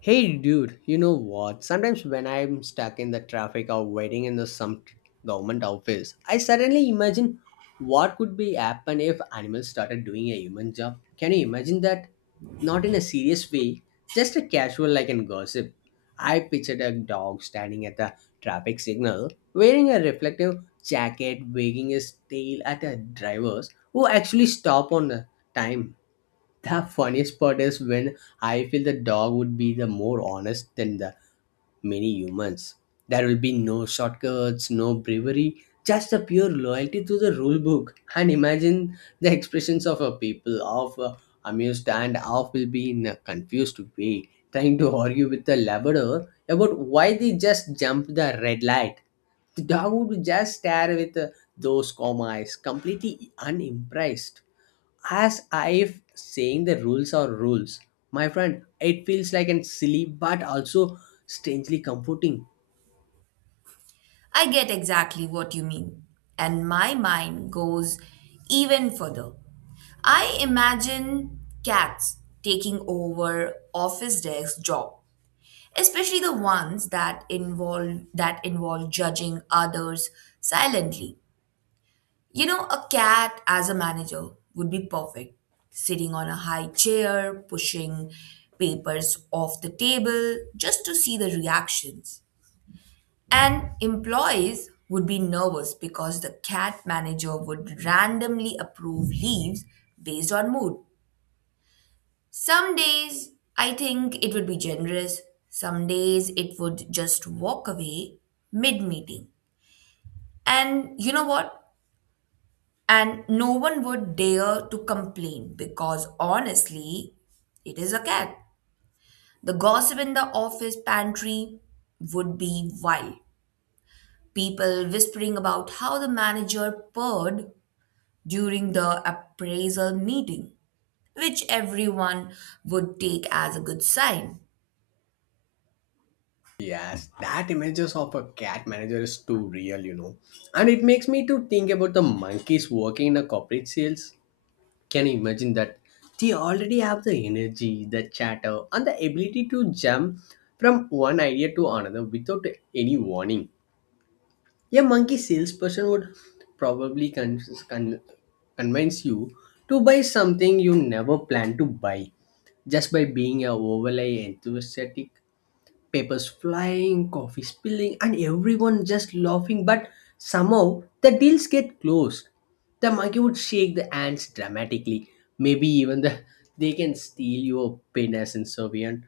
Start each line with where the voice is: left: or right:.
left: Hey dude, you know what? Sometimes when I'm stuck in the traffic or waiting in the some government office, I suddenly imagine what could be happen if animals started doing a human job. Can you imagine that? Not in a serious way, just a casual like in gossip. I pictured a dog standing at the traffic signal, wearing a reflective jacket, wagging his tail at the drivers who actually stop on the time. The funniest part is when I feel the dog would be the more honest than the many humans. There will be no shortcuts, no bravery, just a pure loyalty to the rule book. And imagine the expressions of a people of amused and half will be in a confused way, trying to argue with the Labrador about why they just jumped the red light. The dog would just stare with those calm eyes, completely unimpressed as if saying the rules are rules. My friend, it feels like an silly but also strangely comforting.
right: I get exactly what you mean, and my mind goes even further. I imagine cats taking over office desk job, especially the ones that involve judging others silently. You know, a cat as a manager would be perfect, sitting on a high chair, pushing papers off the table just to see the reactions. And employees would be nervous because the cat manager would randomly approve leaves based on mood. Some days I think it would be generous, some days it would just walk away mid meeting. And you know what? And no one would dare to complain because honestly, it is a cat. The gossip in the office pantry would be wild. People whispering about how the manager purred during the appraisal meeting, which everyone would take as a good sign.
left: Yes, that images of a cat manager is too real, you know. And it makes me to think about the monkeys working in a corporate sales. Can you imagine that? They already have the energy, the chatter, and the ability to jump from one idea to another without any warning. A monkey salesperson would probably con- convince you to buy something you never planned to buy just by being a overly enthusiastic, papers flying, coffee spilling, and everyone just laughing. But somehow the deals get closed. The monkey would shake the hands dramatically. Maybe even the they can steal your pin as Soviet.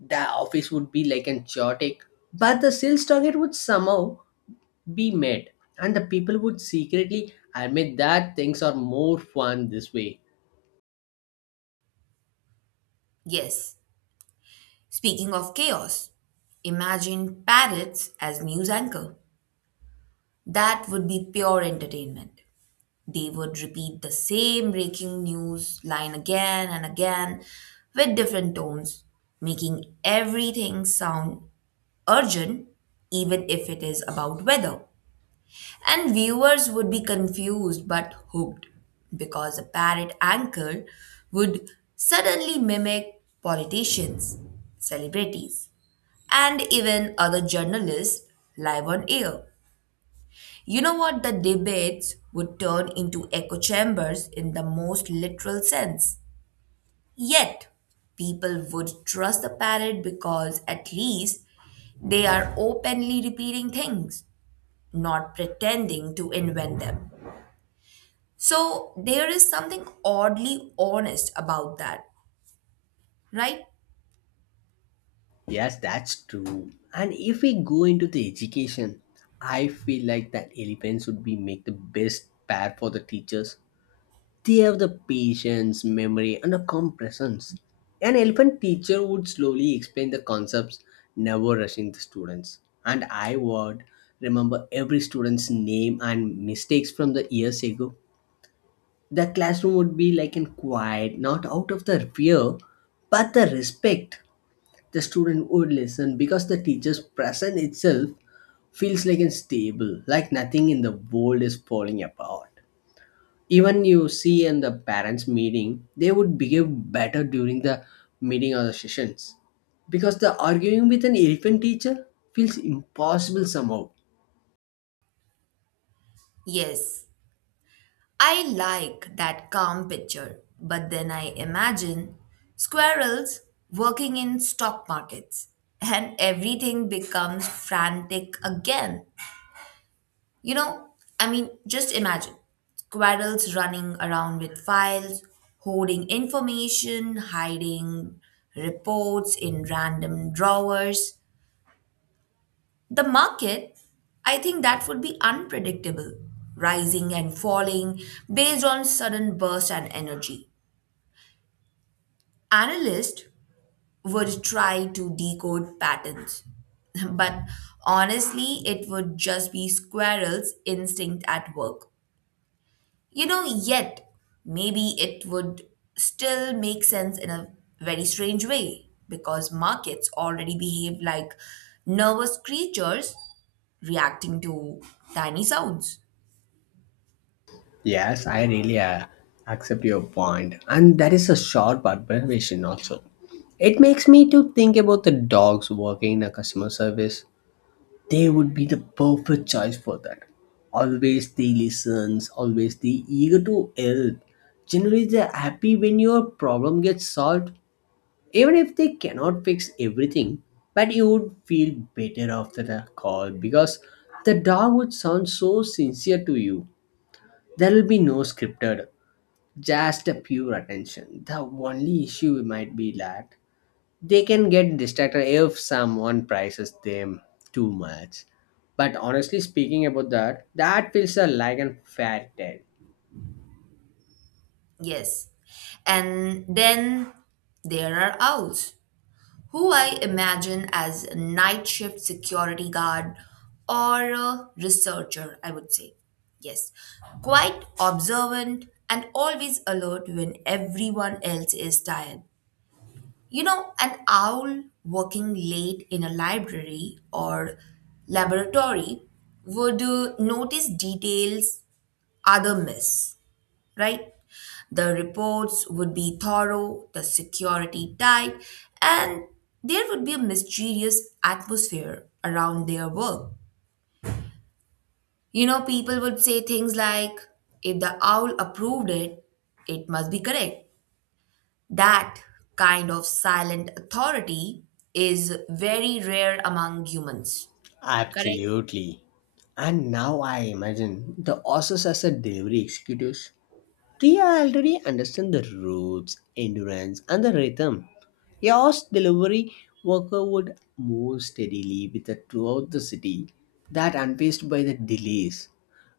left: The office would be like an chaotic, but the sales target would somehow be made and the people would secretly admit that things are more fun this way.
right: Yes, speaking of chaos, imagine parrots as news anchor. That would be pure entertainment. They would repeat the same breaking news line again and again with different tones, making everything sound urgent, even if it is about weather. And viewers would be confused but hooked because a parrot anchor would suddenly mimic politicians, celebrities, and even other journalists live on air. You know what? The debates would turn into echo chambers in the most literal sense. Yet, people would trust the parrot because at least they are openly repeating things, not pretending to invent them. So there is something oddly honest about that, right?
left: Yes, that's true, and if we go into the education, I feel like that elephants would be make the best pair for the teachers. They have the patience memory and the calm presence. An elephant teacher would slowly explain the concepts, never rushing the students, and I would remember every student's name and mistakes from the years ago. The classroom would be like in quiet, not out of the fear, but the respect. The student would listen because the teacher's presence itself feels like unstable, like nothing in the world is falling apart. Even you see in the parents' meeting, they would behave better during the meeting or the sessions. Because the arguing with an elephant teacher feels impossible somehow.
right: Yes, I like that calm picture, but then I imagine squirrels working in stock markets and everything becomes frantic again. You know, I mean, just imagine squirrels running around with files, hoarding information, hiding reports in random drawers. The market, I think that would be unpredictable, rising and falling based on sudden burst and energy. Analysts would try to decode patterns, but honestly, it would just be squirrel's instinct at work. You know, yet maybe it would still make sense in a very strange way because markets already behave like nervous creatures reacting to tiny sounds.
left: Yes, I really accept your point, and that is a sharp observation also. It makes me to think about the dogs working in a customer service. They would be the perfect choice for that. Always they listens, always they eager to help. Generally, they're happy when your problem gets solved, even if they cannot fix everything. But you would feel better after the call because the dog would sound so sincere to you. There will be no scripted just a pure attention. The only issue might be that they can get distracted if someone prices them too much. But honestly speaking about that, that feels like a fair tale.
right: Yes. And then there are owls who I imagine as a night shift security guard or a researcher, I would say. Yes, quite observant and always alert when everyone else is tired. You know, an owl working late in a library or laboratory would notice details other miss, right? The reports would be thorough, the security tight, and there would be a mysterious atmosphere around their work. You know, people would say things like, if the owl approved it, it must be correct. That kind of silent authority is very rare among humans. Correct?
left: Absolutely. And now I imagine the authors as a delivery executives. Ria already understands the ropes, endurance, and the rhythm. Yours delivery worker would move steadily with her throughout the city, that unpaced by the delays,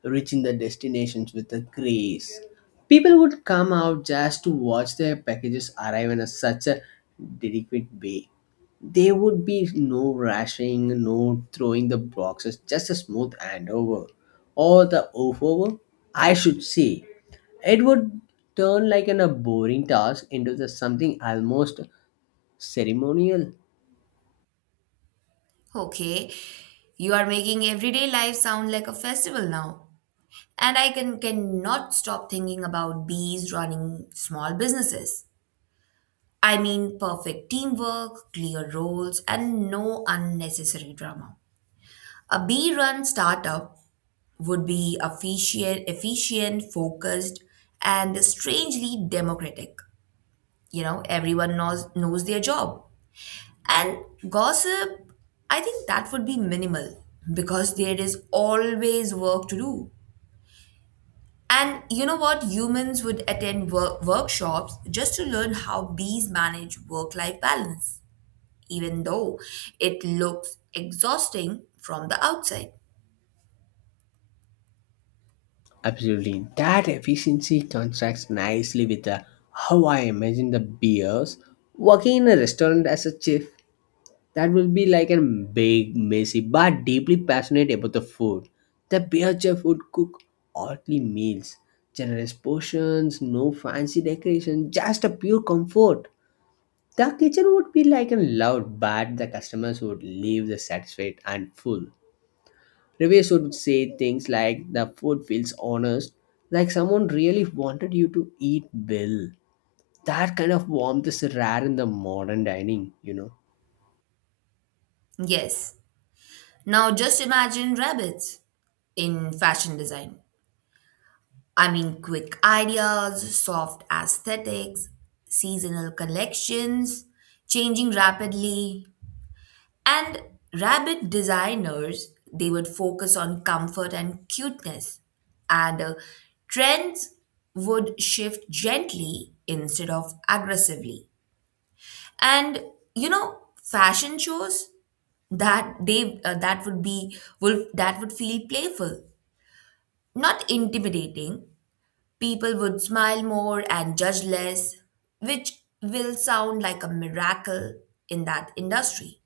left: reaching the destinations with a grace. People would come out just to watch their packages arrive in a, such a delicate way. There would be no rushing, no throwing the boxes, just a smooth handover, or the over, I should say. It would turn like an, a boring task into the something almost ceremonial.
right: Okay. You are making everyday life sound like a festival now. And I cannot stop thinking about bees running small businesses. I mean, perfect teamwork, clear roles, and no unnecessary drama. A bee-run startup would be efficient, focused, and strangely democratic. You know, everyone knows their job. And gossip, I think that would be minimal because there is always work to do. And you know what? Humans would attend workshops just to learn how bees manage work life balance, even though it looks exhausting from the outside.
left: Absolutely, that efficiency contrasts nicely with how I imagine the beers working in a restaurant as a chef. That will be like a big, messy, but deeply passionate about the food. The beer chef would cook earthly meals, generous portions, no fancy decoration, just a pure comfort. The kitchen would be like a loud, but the customers would leave the satisfied and full. Reviews would say things like the food feels honest, like someone really wanted you to eat well. That kind of warmth is rare in the modern dining, you know.
right: Yes. Now just imagine rabbits in fashion design. I mean, quick ideas, soft aesthetics, seasonal collections, changing rapidly, and rabbit designers, they would focus on comfort and cuteness, and trends would shift gently instead of aggressively. And you know, fashion shows that they that would be would that would feel playful, not intimidating. People would smile more and judge less, which will sound like a miracle in that industry.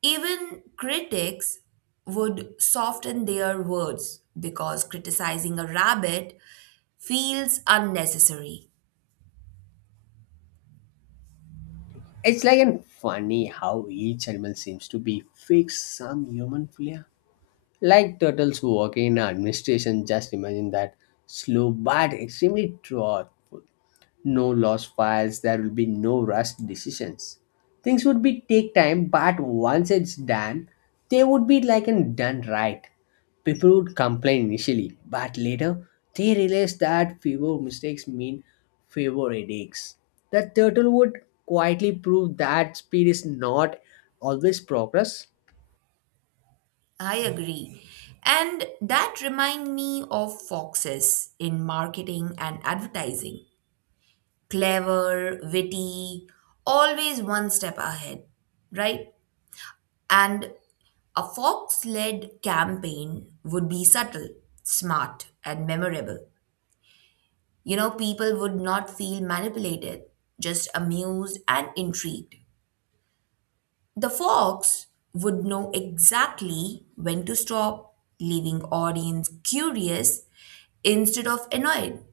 right: Even critics would soften their words because criticizing a rabbit feels unnecessary.
left: It's like and funny how each animal seems to be fixed some human flair. Like turtles working in administration, just imagine that slow but extremely thoughtful. No lost files, there will be no rushed decisions. Things would be take time, but once it's done, they would be like and done right. People would complain initially, but later they realize that fewer mistakes mean fewer headaches. That turtle would quietly prove that speed is not always progress.
right: I agree. And that remind me of foxes in marketing and advertising. Clever, witty, always one step ahead, right? And a fox led campaign would be subtle, smart, and memorable. You know, people would not feel manipulated, just amused and intrigued. The fox would know exactly when to stop, leaving audience curious instead of annoyed.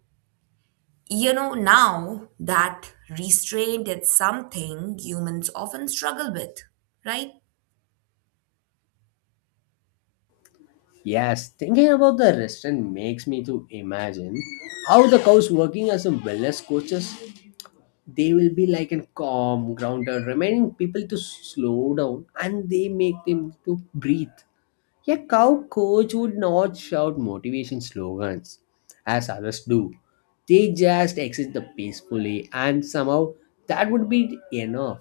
right: You know, now that restraint is something humans often struggle with, right?
left: Yes, thinking about the restaurant makes me to imagine how the cows working as a wellness coaches. They will be like a calm grounded, reminding people to slow down and they make them to breathe. A cow coach would not shout motivation slogans as others do. They just exit the peacefully, and somehow that would be enough.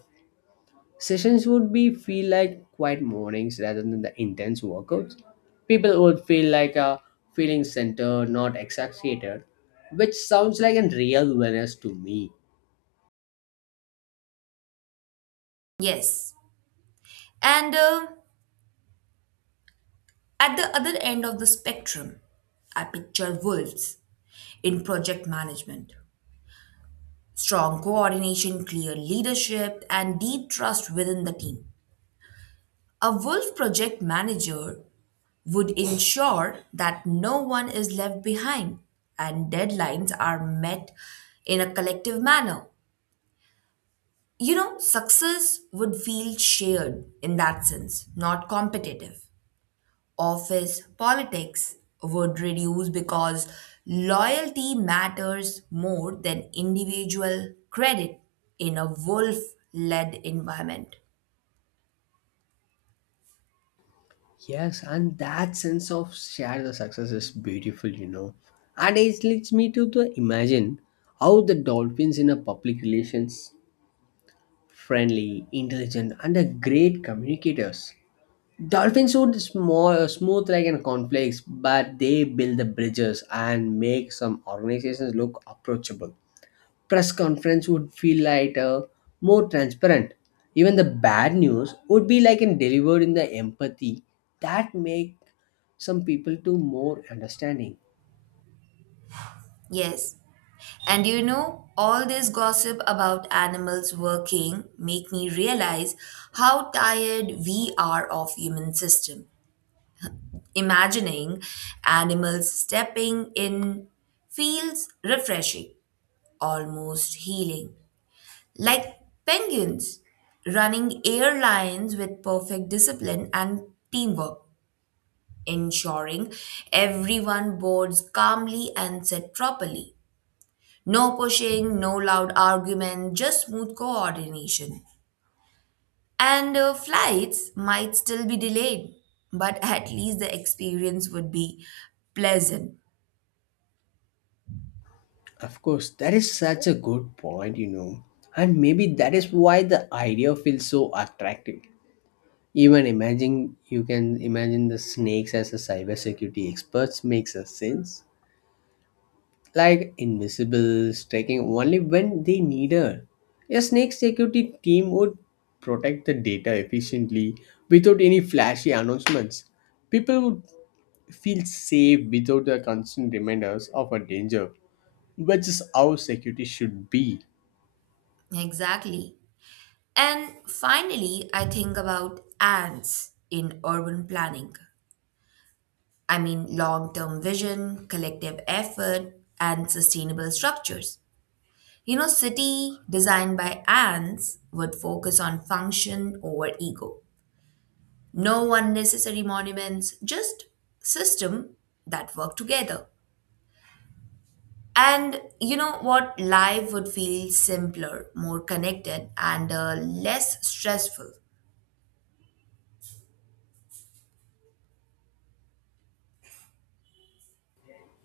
left: Sessions would be feel like quiet mornings rather than the intense workouts. People would feel like a feeling center, not exaggerated, which sounds like a real wellness to me.
right: Yes. And at the other end of the spectrum, I picture wolves in project management. Strong coordination, clear leadership, and deep trust within the team. A Wolf project manager would ensure that no one is left behind and deadlines are met in a collective manner. You know, success would feel shared in that sense, not competitive. Office politics would reduce because loyalty matters more than individual credit in a wolf led environment.
left: Yes, and that sense of share the success is beautiful, you know. And it leads me to the imagine how the dolphins in a public relations friendly, intelligent, and a great communicators. Dolphins would small, smooth like an complex, but they build the bridges and make some organizations look approachable. Press conference would feel lighter, more transparent. Even the bad news would be like and delivered in the empathy that make some people to more understanding.
right: Yes. And you know, all this gossip about animals working make me realize how tired we are of human system. Imagining animals stepping in feels refreshing, almost healing. Like penguins, running airlines with perfect discipline and teamwork, ensuring everyone boards calmly and sit properly. No pushing, no loud argument, just smooth coordination. And flights might still be delayed, but at least the experience would be pleasant.
left: Of course, that is such a good point, you know. And maybe that is why the idea feels so attractive. Even imagine you can imagine the snakes as a cybersecurity experts makes a sense. Like invisible, striking only when they need her. A snake security team would protect the data efficiently without any flashy announcements. People would feel safe without the constant reminders of a danger, which is how security should be.
right: Exactly. And finally, I think about ants in urban planning. I mean, long term vision, collective effort, and sustainable structures. You know, city designed by ants would focus on function over ego. No unnecessary monuments, just system that work together. And you know what? Life would feel simpler, more connected, and less stressful,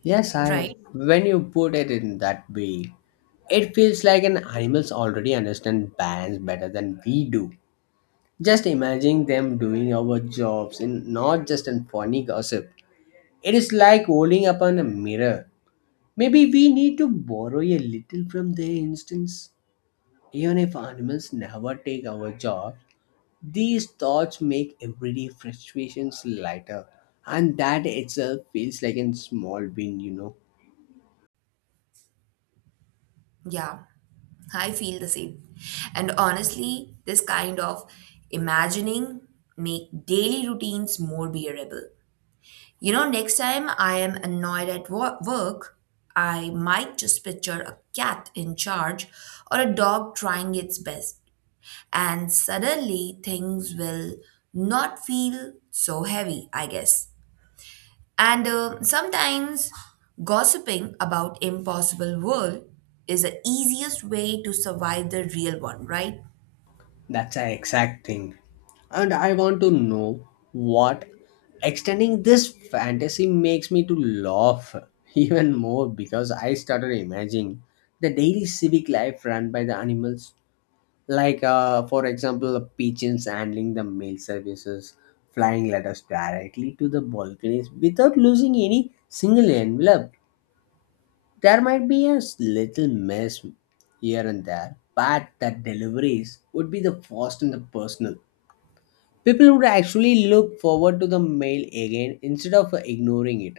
left: Yes, I.
right: right?
left: When you put it in that way, it feels like an animals already understand balance better than we do. Just imagine them doing our jobs in not just in funny gossip. It is like holding up on a mirror. Maybe we need to borrow a little from their instincts. Even if animals never take our job, these thoughts make everyday frustrations lighter, and that itself feels like a small win, you know.
right: Yeah, I feel the same. And honestly, this kind of imagining make daily routines more bearable. You know, next time I am annoyed at work, I might just picture a cat in charge or a dog trying its best. And suddenly things will not feel so heavy, I guess. And sometimes gossiping about impossible world is the easiest way to survive the real one, right?
left: That's an exact thing. And I want to know what extending this fantasy makes me to laugh even more because I started imagining the daily civic life run by the animals, like, for example, pigeons handling the mail services, flying letters directly to the balconies without losing any single envelope. There might be a little mess here and there, but the deliveries would be the fast and the personal. People would actually look forward to the mail again instead of ignoring it.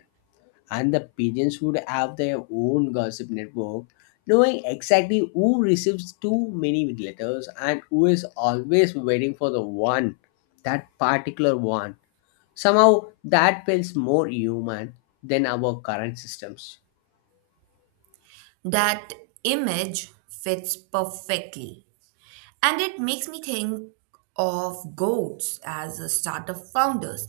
left: And the pigeons would have their own gossip network, knowing exactly who receives too many letters and who is always waiting for the one, that particular one. Somehow that feels more human than our current systems.
right: That image fits perfectly. And it makes me think of goats as a startup founders.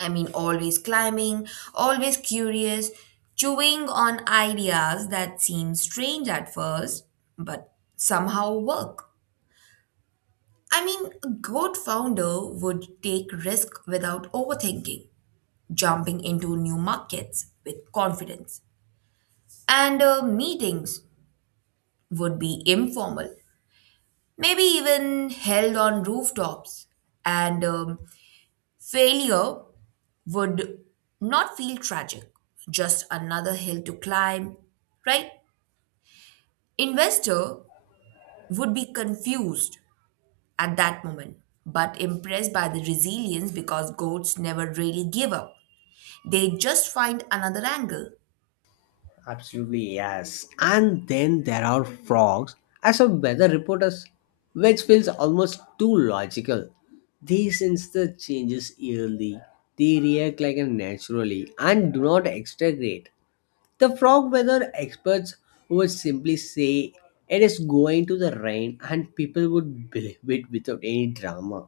right: I mean, always climbing, always curious, chewing on ideas that seem strange at first, but somehow work. I mean, a good founder would take risk without overthinking, jumping into new markets with confidence. And meetings would be informal, maybe even held on rooftops. And failure would not feel tragic, just another hill to climb, right? Investor would be confused at that moment, but impressed by the resilience because goats never really give up. They just find another angle.
left: Absolutely, yes. And then there are frogs. As a weather reporters, which feels almost too logical. They sense the changes yearly. They react like a naturally and do not exaggerate. The frog weather experts would simply say it is going to the rain, and people would believe it without any drama,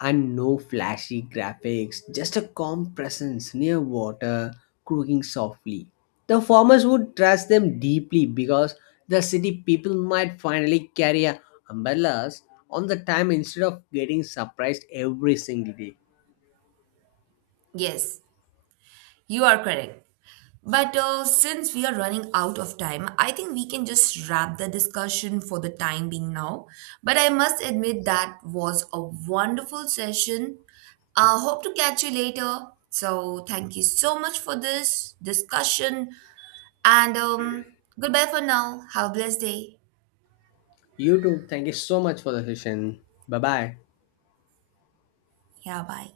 left: and no flashy graphics, just a calm presence near water croaking softly. The farmers would trust them deeply because the city people might finally carry a umbrellas on the time instead of getting surprised every single day.
right: Yes, you are correct. But since we are running out of time, I think we can just wrap the discussion for the time being now. But I must admit that was a wonderful session. Hope to catch you later. So thank you so much for this discussion and goodbye for now. Have a blessed day.
left: You too. Thank you so much for the session. Bye bye.
right: Yeah, bye.